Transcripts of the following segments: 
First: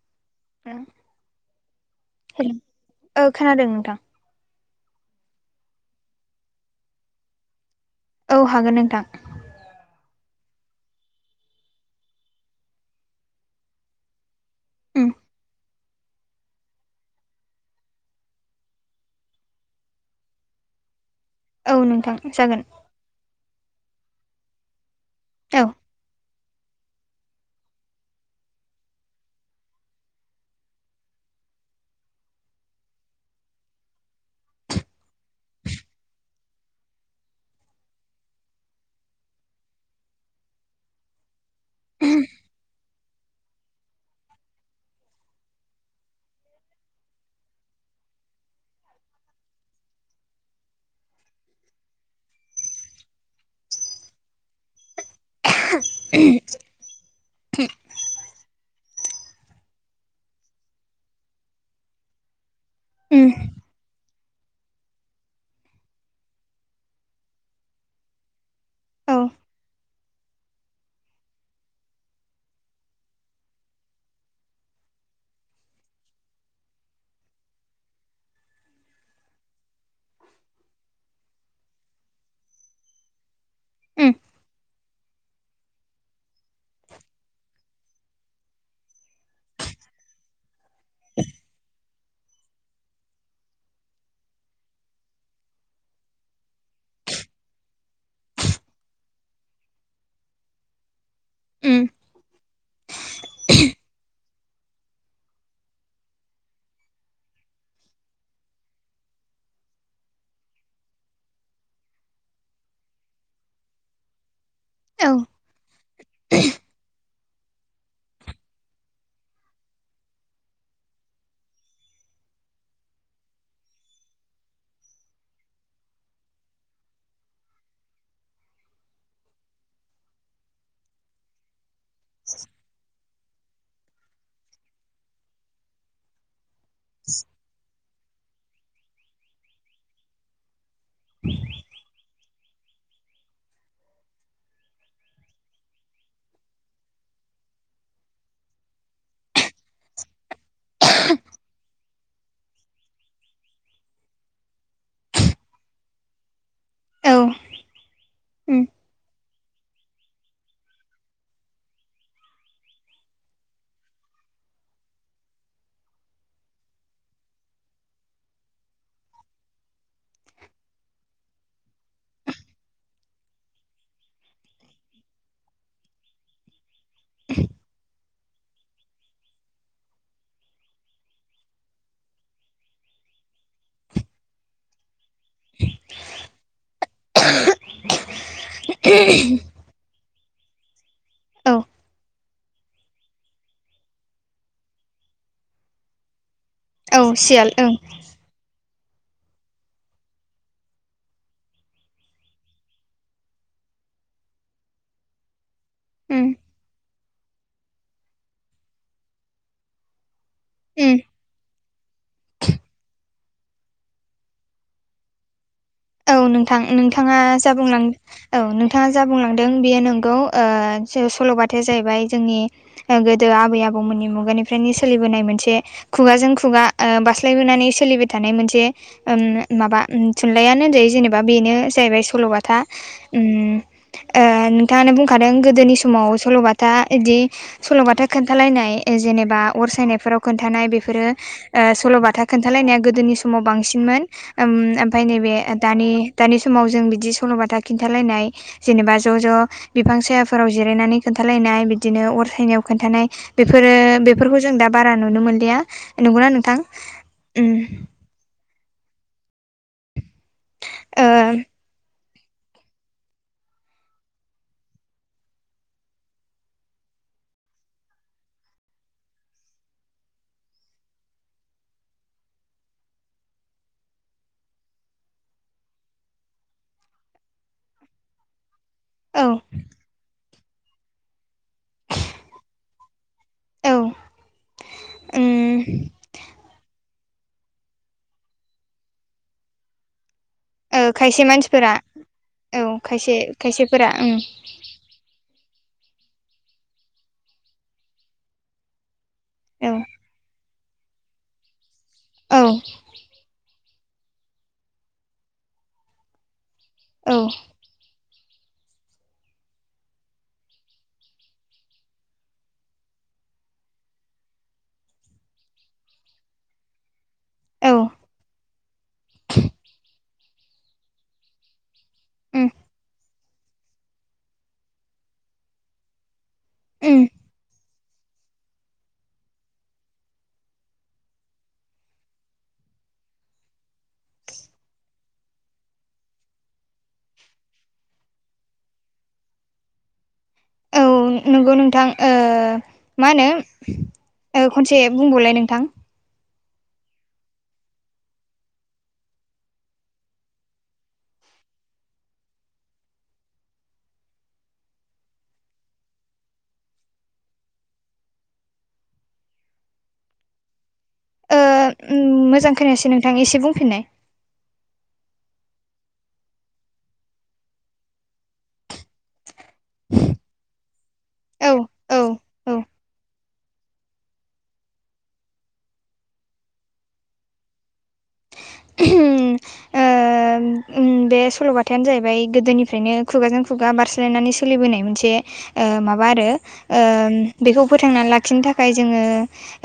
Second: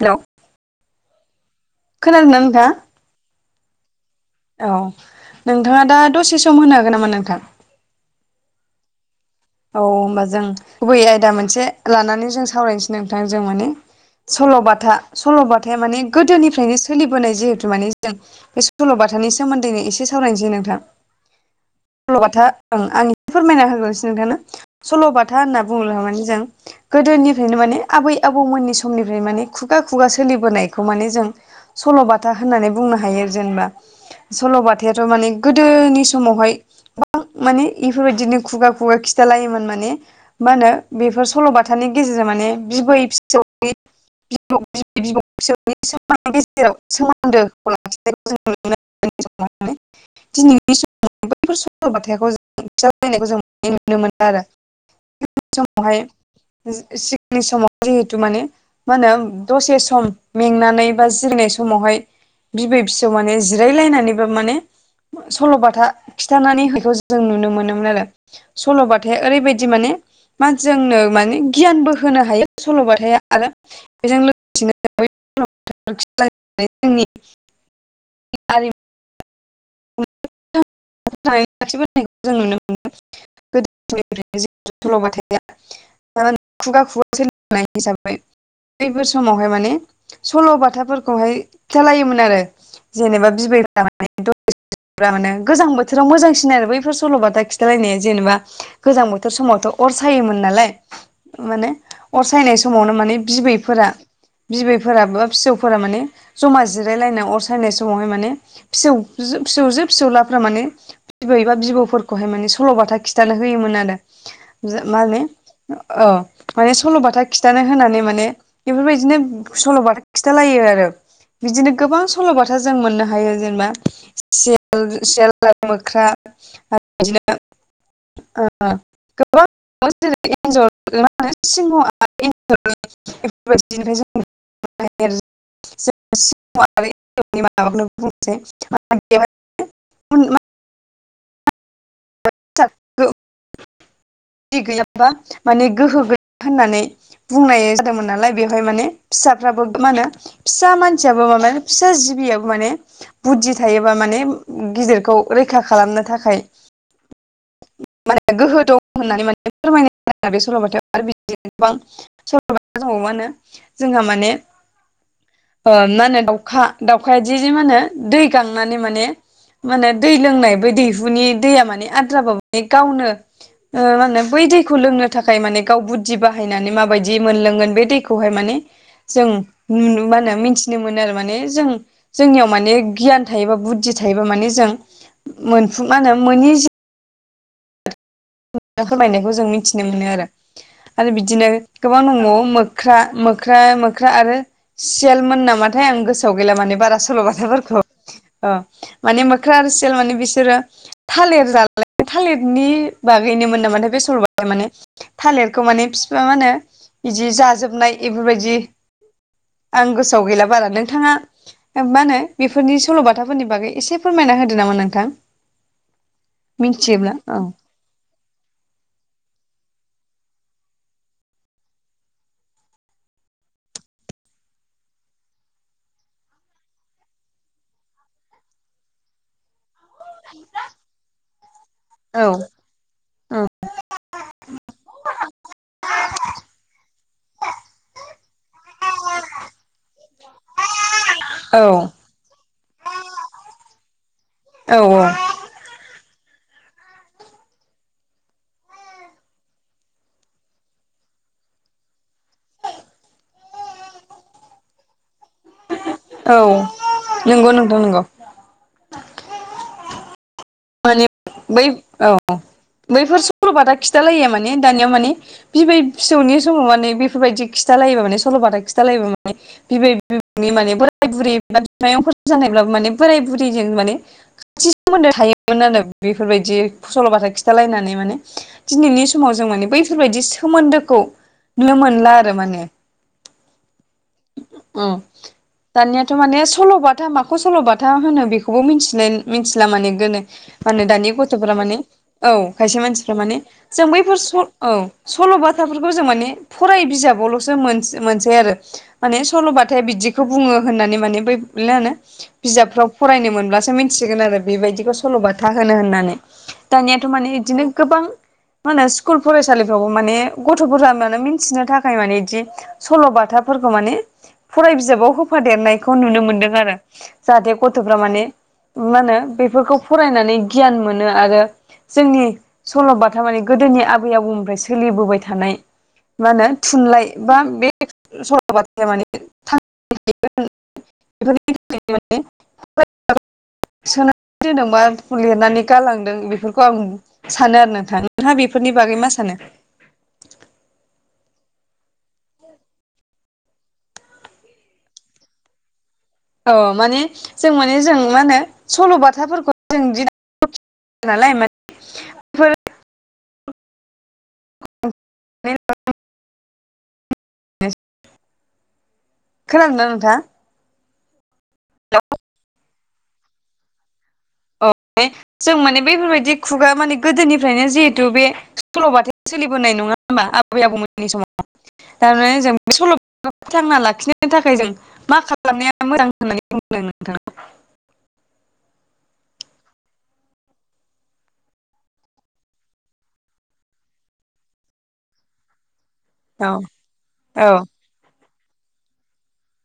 Hello [unintelligible] खोनादोंना hello नोंथांङा औ खोनादों नोंथां औ नोंथांङा दा दसे सम होनो हागोन नामा नोंथां औ हागोन नोंथां औ ओमबा जों गुबै आयदा मोनसे लानानै जों सावरायनोसै नोंथां जों माने सल'बाथा उम सल'बाथाया माने गोदोनिफ्रायनो सोलिबोनाय जिहेतु माने जों बे सल'बाथानि सोमोन्दैनो एसे सावरायनोसै नोंथां औ नोंथां सल'बाथा जागोन ओं आं एसे फोरमायना होगोनस नोंथांनो। सल'बाथा होनना औ बुंङोब्ला माने जों गोदोनिफ्रायनो माने आबै आबौमोननि समनिफ्रायनो माने खुगा खुगा सोलिबोनायखौ माने जों सल'बाथा होननानै बुंनो हायो जेनेबा। सल'बाथायाथ' माने गोदोनि समावहाय माने इफोरबायदिनो खुगा खुगा खि खिथालायोमोन माने मा होनो बेफोर सल'बाथानि गेजेरजों माने बिबै फिसौनि [unintelligible] [unintelligible] नुनो मोनो आरो [unintelligible] मा होनो दसे सम मेंनानै बा जिरनाय समावहाय बिबै फिसौ माने उम जिराय लानानैब्लाबो माने सल'बाथा खिन्थानानै होनायखौ जों नुनो मोनोमोन आरो औ सल'बाथाया ओरैबायदि माने मानसि जोंनो माने गियानबो होनो हायो सल'बाथाय आरो बेजों लोगोसेनो [unintelligible] हारिमुखौ [unintelligible] [unintelligible] उम खुगा खुगा सोलोंनाय हिसाबै बैफोर समावहाय माने सल' बाथाफोरखौहाय खिन्थालायोमोन आरो। जेनेबा बिबैफोरा माने माने गोजां बोथोराव मोजांसिन आरो बैफोर सल'बाथा खिथालायनाया जेनेबा गोजां बोथोर समावथ' अर सायोमोन नालाय माने उम अर सायनाय समावनो माने बिबैफोरा बिबैफोरा बा फिसौफोरा माने जमा जिरायलायनाय अर सायनाय समावहाय माने फिसौ फिसौजो फिसौलाफ्रा माने बिबौ एबा बिबौफोरखौहाय माने सल'बाथा खिथानो होयोमोन आरो। मा औ होनो औ माने सल'बाथा खिथानो होनानै माने बेफोरबायदिनो सल'बाथा खिथालायो आरो बिदिनो गोबां सल'बाथा जों मोननो हायो जेनेबा [unintelligible] [unintelligible] [unintelligible] [unintelligible] [unintelligible] [unintelligible] गोहो गैया होननानै बुंनाय जादोंमोन नालाय बेवहाय माने फिसाफ्राबो मा होनो फिसा मानसियाबो माबा फिसा जिबियाबो माने बुद्धि थायोबा माने गिदिरखौ रैखा खालामनो थाखाय औ माने उम गोहो दं होननानै माने फोरमायो बे सल'बथायाव आरो बिदिनो गोबां [unintelligible] जोंहा माने मा होनो दाउखा दाउखाया जि जि मा होनो दै गांनानै माने माने दै लोंनाय बै दैहुनि दैया माने आद्राबाबो बे गावनो मा होनो बै दैखौ लोंनो थाखाय माने गाव बुद्धि बाहायनानै माबायदि मोनलोंगोन बे दैखौहाय माने जों मा होनो मिथिनो मोनो आरो माने जों जोंनियाव माने गियान थायोबा बुद्धि थायोबा माने जों मोनफुं मा होनो मोनि फोरमायनायखौ जों मिथिनो मोनो आरो। आरो बिदिनो औ गोबां दंबावो मोख्रा मोख्रा मोख्रा आरो सियालमोन नामाथाय आं गोसोआव गैला माने बारा औ सियाल ओं सल'बाथाफोरखौ। ओ माने मोख्रा आरो सायालल माने बिसोरो थालिर जालाय थालिरनि बागैनोमोन नामाथाय बे सल'बाथाया माने थालिरखौ माने बिफा मा उम होनो बिदि जाजोबनाय बेफोरबायदि आं गोसोयाव गैला बारा। उम नोंथाङा मा होनो बेफोरनि सल'बाथाफोरनि बागै एसे फोरमायना होदो नामा नोंथां। औ नोंथां मिथियोब्ला नोंथाङा औ जा बुंलांदों औ नोंथाङा जा बुंलांदों बेयो नंगौ ओ सल'बथायाया जाहैबाय जोंनि गोदो आबै आबौमोननि मुगानिफ्रायनो सोलिबोनाय मोनसे खुगाजों खुगा ओ बास्लायबोनानै सोलिबाय थानाय मोनसे माबा थुनलाइयानो होन जायो जेनेबा बेनो जाहैबाय औ सल'बाथा। ओम ओ नोंथाङानो बुंखादों गोदोनि समाव सल'बाथा बिदि सल'बाथा खोनथालायनाय जेनेबा अर सायनाय बेफोराव खोनथानाय बेफोरो औ सल'बाथा खोन्थालायनाया गोदोनि समाव बांसिनमोन। औ ओमफ्राय नैबे दानि दानि समाव जों बिदि सल'बाथा खिन्थालायनाय। जेनेबा ज' ज' बिफां सायाफोराव जिरायनानै खोनथखलायनाय बिदिनो अर सायनायाव खोन्थानाय। बेफोरो बेफोरखौ जों दा बारा नुनो मोनलिया नंगौना औ नोंथां नंगौ उम। नोंथां नंगौ माने ओ औ। बैफोर सल'बाथा खिन्थालायो माने दानियाव माने बिबै फिसौनि समाव माने बेफोरबायदि खिथालायोबा मान सल'बाथा खिथालायोबा माने बिबै बिबनि माने बोराय बुरै एबा बिमायंफोरा जानायब्लाबो माने बोराय बुरैजों माने खाथि सोमोन्दो थायोमोन आरो बेफोरबायदि फसल'बाथा खिन्थालायनानै माने दिनैनि औ समाव जों माने बैफोरबायदि सोमोनदोखौ नुनो मोनला आरो माने। औ औ उम दानियाथ' माने सल'बाथा मा खौ सल'बाथा होनो बेखौबो मिथि मिथिला माने गोनो मा ओ होनो दानि खायसे गथ'फोरा मानसिफोरा माने। औ खायसे मानसिफ्रा माने जों बैफोर औ सल'बाथाफोरखौ जों माने फराय बिजाबावल'सो मोनसै आरो माने औ सल'बाथाय बिदिखौ बुङो होननानै माने बै मा होनो औ बिजाबफ्राव फरायनो मोनब्लासो मिसिगोन आरो बेबायदिखौ सल'बाथा होनो होननानै दानियाथ' माने औ बिदिनो गोबां मा होनो स्कुल फरायसालिफ्रावबो माने गथ'फोरा माने मिथिनो थाखाय माने बिदि सल' बाथाफोरखौ माने फराय बिजाबाव होफादेरनायखौ नुनो मोनदों आरो। जाहाथे औ गथ'फ्रा माने मा होनो बेफोरखौ फरायनानै गियान मोनो आरो जोंनि उम सल'बााथा मानि गोदोनि आबै आबौनिफ्राय सोलिबोबाय थानाय। मा होनो उम थुनलाइ बा बे सलबाथाया माने बेफोरनि माने सोनानै दोनदोंबा लिरनानै गालांदों बेफोरखौ आं सानो आरो नोंथां नोंथाङा बेफोरनि बागै मा सानो। औ नोंगौ नोंथां ओ मा होनो खनसे बुंबावलाय नोंथां। औ माने जों माने जों मा होनो सल' बाथाफोरखौ जों नालाय माने फोर [unintelligible] खोनादोंना नोंथां? ओ मोजां खोनायासै नोंथां एसे बुंफिननाय। जों माने बैफोरबायदि खुगा माने गोदोनिफ्रायनो जिहेथु बे सल'बाथाया सोलिबोनाय नङा होनोमबा आबै आबौमोननि समाव। औ औ थारमाने जों औ बे सल' बाथाफोरखौ फोथांना लाखिनो थाखाय जों मा खालामनाया मोजां होननानै बुंदों नोंथाङा ओ ओम ओम बे सलबाथायानो जाहैबाय गोदोनिफ्रायनो खुगाजों खुगा बारस्लायनानै सोलिबोनाय मोनसे ओ माबा आरो औ ओम औ बेखौ फोथांनानै लाखिनो थाखाय जोङो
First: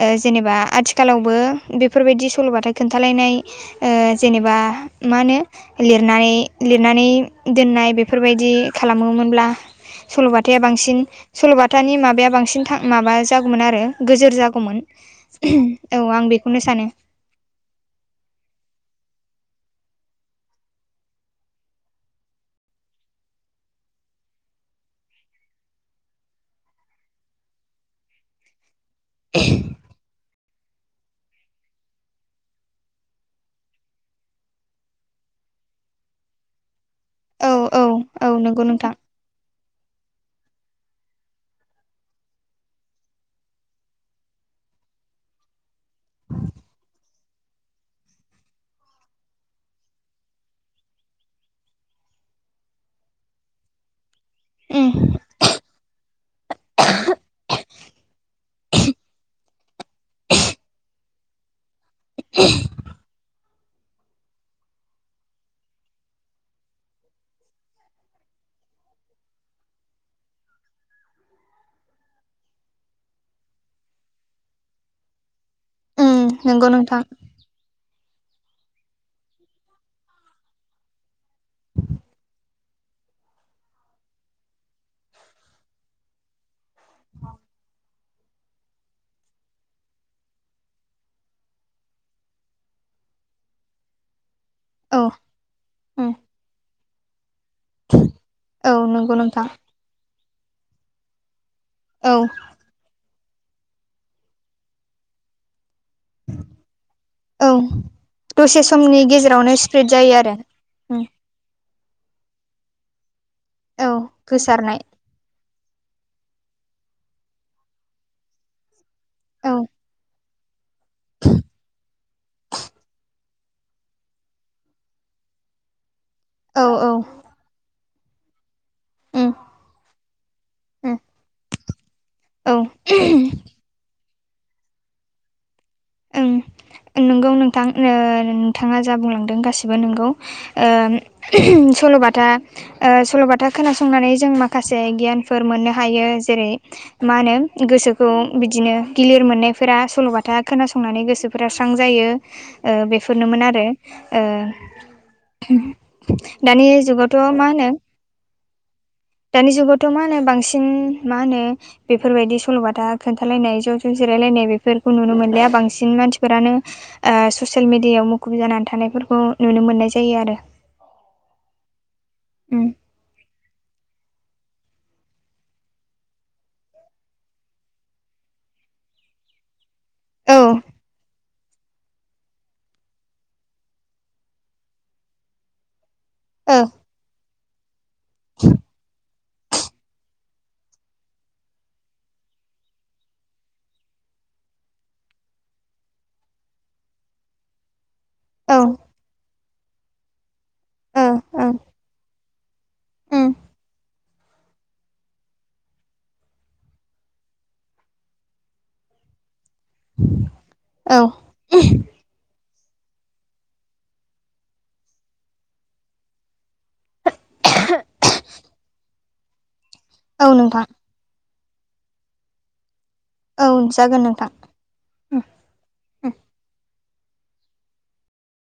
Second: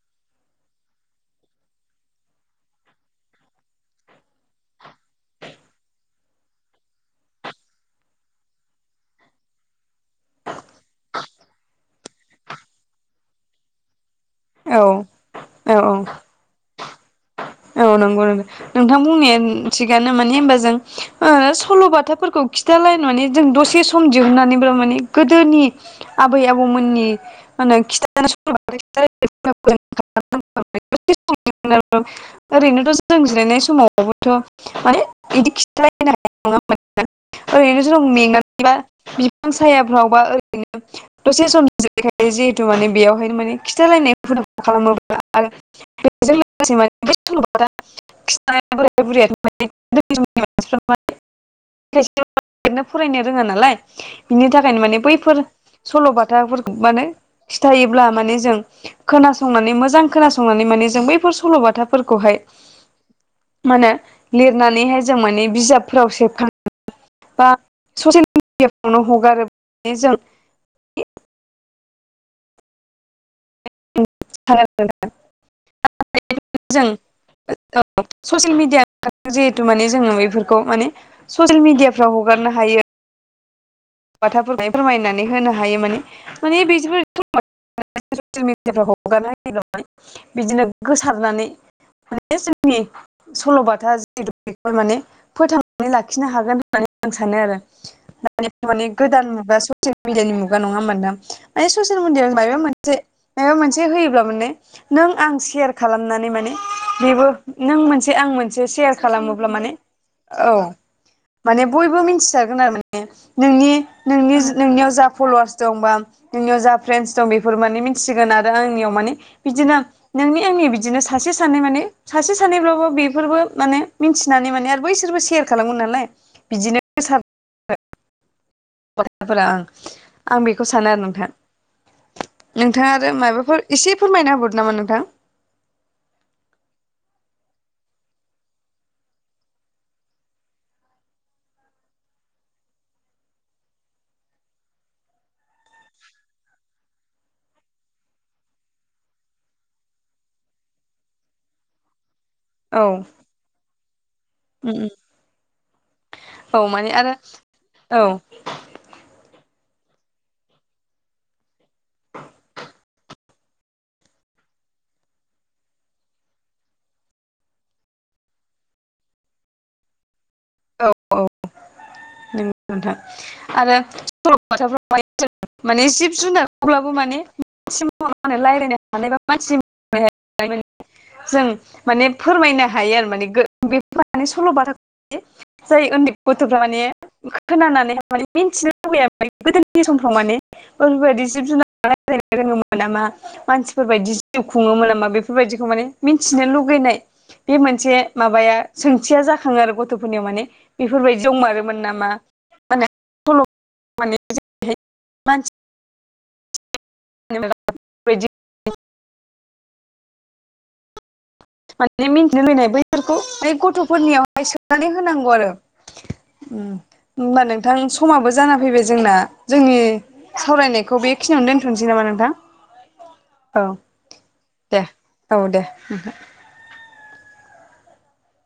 ओ जेनेबा आथिखालावबो बेफोरबायदि सल'बाथा खोनथालायनाय ओ जेनेबा मा होनो लिरनानै लिरनानै दोननाय बेफोरबायदि खालामोमोनब्ला सल'बाथा बांसिन सल'बाथानि माबाया बांसिन माबा जागौमोन आरो गोजोर जागौ गौमोन औ औ आं बेखौनो सानो औ नंगौ नोंथां बुंनाया थिगानो माने होनबा जों ओ सल'बाथाफोरखौ खि थालाय माने जों दसे सम दिहुननानैब्लाबो माने गोदोनि आबै आबौमोननि मा होनो खिथा [unintelligible] ओरैनोथ जों जिरायनाय समावबोथ माने इदि खि [unintelligible] नङा होमबा औ नोंथां औ ओरैनो जों औ नंगौ मेंनानै बा नोंथां बिफां सायाफ्रावबा ओरैनो दसे सम जिरायनानै जिहेथु माने बेयावहायनो माने खिथालायनाय हुदाफोर खालामोब्ला आरो बेजों लोगोसे माने [unintelligible] खायसे [unintelligible] फरायनो रोङा नालाय बिनि थाखायनो उम माने बैफोर सल'बाथाफोरखौ माने खिथायोब्ला माने जों खोनासंनानै मोजां खोनासंनानै माने जों बैफोर सल'बाथाफोरखौहाय मा होनो लिरनानैहाय जों माने बिजाबफोराव सेबखां बा ससेल मिडियाफ्रावनो हगारोब्ला जों [unintelligible] उम नंगौ जों नोंथां औ ससियेल मिडिया जिहेथु माने जोङो बेफोरखौ माने ससियेल मिडियाफ्रा हगारनो हायो बाथाफोर फोरमायनानै होनो हायो माने माने [unintelligible] दा ससियेल मिडियाफ्राव हगारना होयोब्ला माने बिदिनो गोसारनानै माने जोंनि सल'बाथा जिहेथु बेखौ माने औ फोथांनानै उम लाखिनो हागोन होननानै आं सानो आरो दानि औ माने नंगौ गोदान नोंथां मुगा ससियेल मिडियानि मुगा नङा होमबा नोंथां माने ससियेल औ मिडिया मायबेबा मोन से माबोबा मोनसे होयोब्ला माने नों आं सेयार खालानानै माने बेबो औ नों मोनसे आं मोनसे सेयार खालामोब्ला माने स्प्रिद जायो आरो औ उम माने बयबो मिथिसारगोन आरो माने नोंनि औ नोंनि गोसारनाय नोंनियाव जा फलवार्स दं बा नोंनियाव जा फ्रेन्स दं बेफोर माने मिथिसिगोन आरो आंनियाव माने औ बिदिनो नोंनि आंनि बि दिनो सासे सानै माने सासे सानैब्लाबो बेफोरबो माने मिथिनानै माने आरो बैसोरबो सेयार खालामगोन नालाय औ बिदिनो औ [unintelligible] उम सल'बाथाफोरा ओं आं बेखौ सानो उम आरो नोंथां औ नोंथाङा आरो माबाफोर एसे फोरमायना होबावदो नामा नोंथां ओं नोंगौ नोंथां ओ नोंथाङा जा बुंलांदों गासिबो नोंगौ ओम सल'बाथा ओ सल'बाथा खोनासंनानै जों माखासे गियानफोर मोननो हायो जेरै मा होनो गोसोखौ बिदिनो गिलिर मोननायफोरा सल'बाथा खोनासंनानै गोसोफोरा स्रां जायो ओ औ बेफोरनोमोन आरो ओ दानि औ माने आरो जुगावथ मा होनो [inaudible] दानि जुगावथ मा होनो बांसिन मा होनो बेफोरबायदि सल'बाथा खोन्थालायनाय ज' ज' जिरायलायनाय बेफोरखौ नुनो मोन लाया बांसिन मानसिफोरानो ओ ससियेल मिडियाव मुखुब जानानै थानायफोरखौ नुनो मोननाय जायो आरो। औ औ नोंगौ नोंथां आरो [unintelligible] सल'बाथाफोराहाय माने जिब जुनारफोरब्लाबो माने मानसि महर रायलायनो [unintelligible] हानाय बा औ [unintelligible] जों माने फोरमायनो हायो आरो माने [unintelligible] सल' बाथाखो माने जाय ओन्दै औ गथ'फ्रा माने खोनानानैहाय माने मिन्थिनो लुबैयो आरो माने गोदोनि समफ्राव माने [unintelligible] [unintelligible] नामा मानसिफोरबायदि जिउ खुङोमोन नामा बेफोरबायदिखौ माने मिथिनो लुगैनाय बे मोनसे माबाया औ सोंथिया जाखाङो आरो गथ'फोरनियाव माने औ इफोरबायदि दंमारोमोन नामा माने सल' [unintelligible] माने नंगौ [unintelligible] औ माने मिन्थिनो लुबैनाय बैफोरखौ माने गथ'फोरनियावहाय सोननानै होनांगौ आरो [unintelligible] उम ओमबा नोंथां समाबो जाना फैबाय जोंना। जोंनि औ नोंथां सावरायनायखौ बेखिनियावनो दोन्थ'नोसै नामा नोंथां? औ जागोन नोंथां। दे औ दे ओमफाय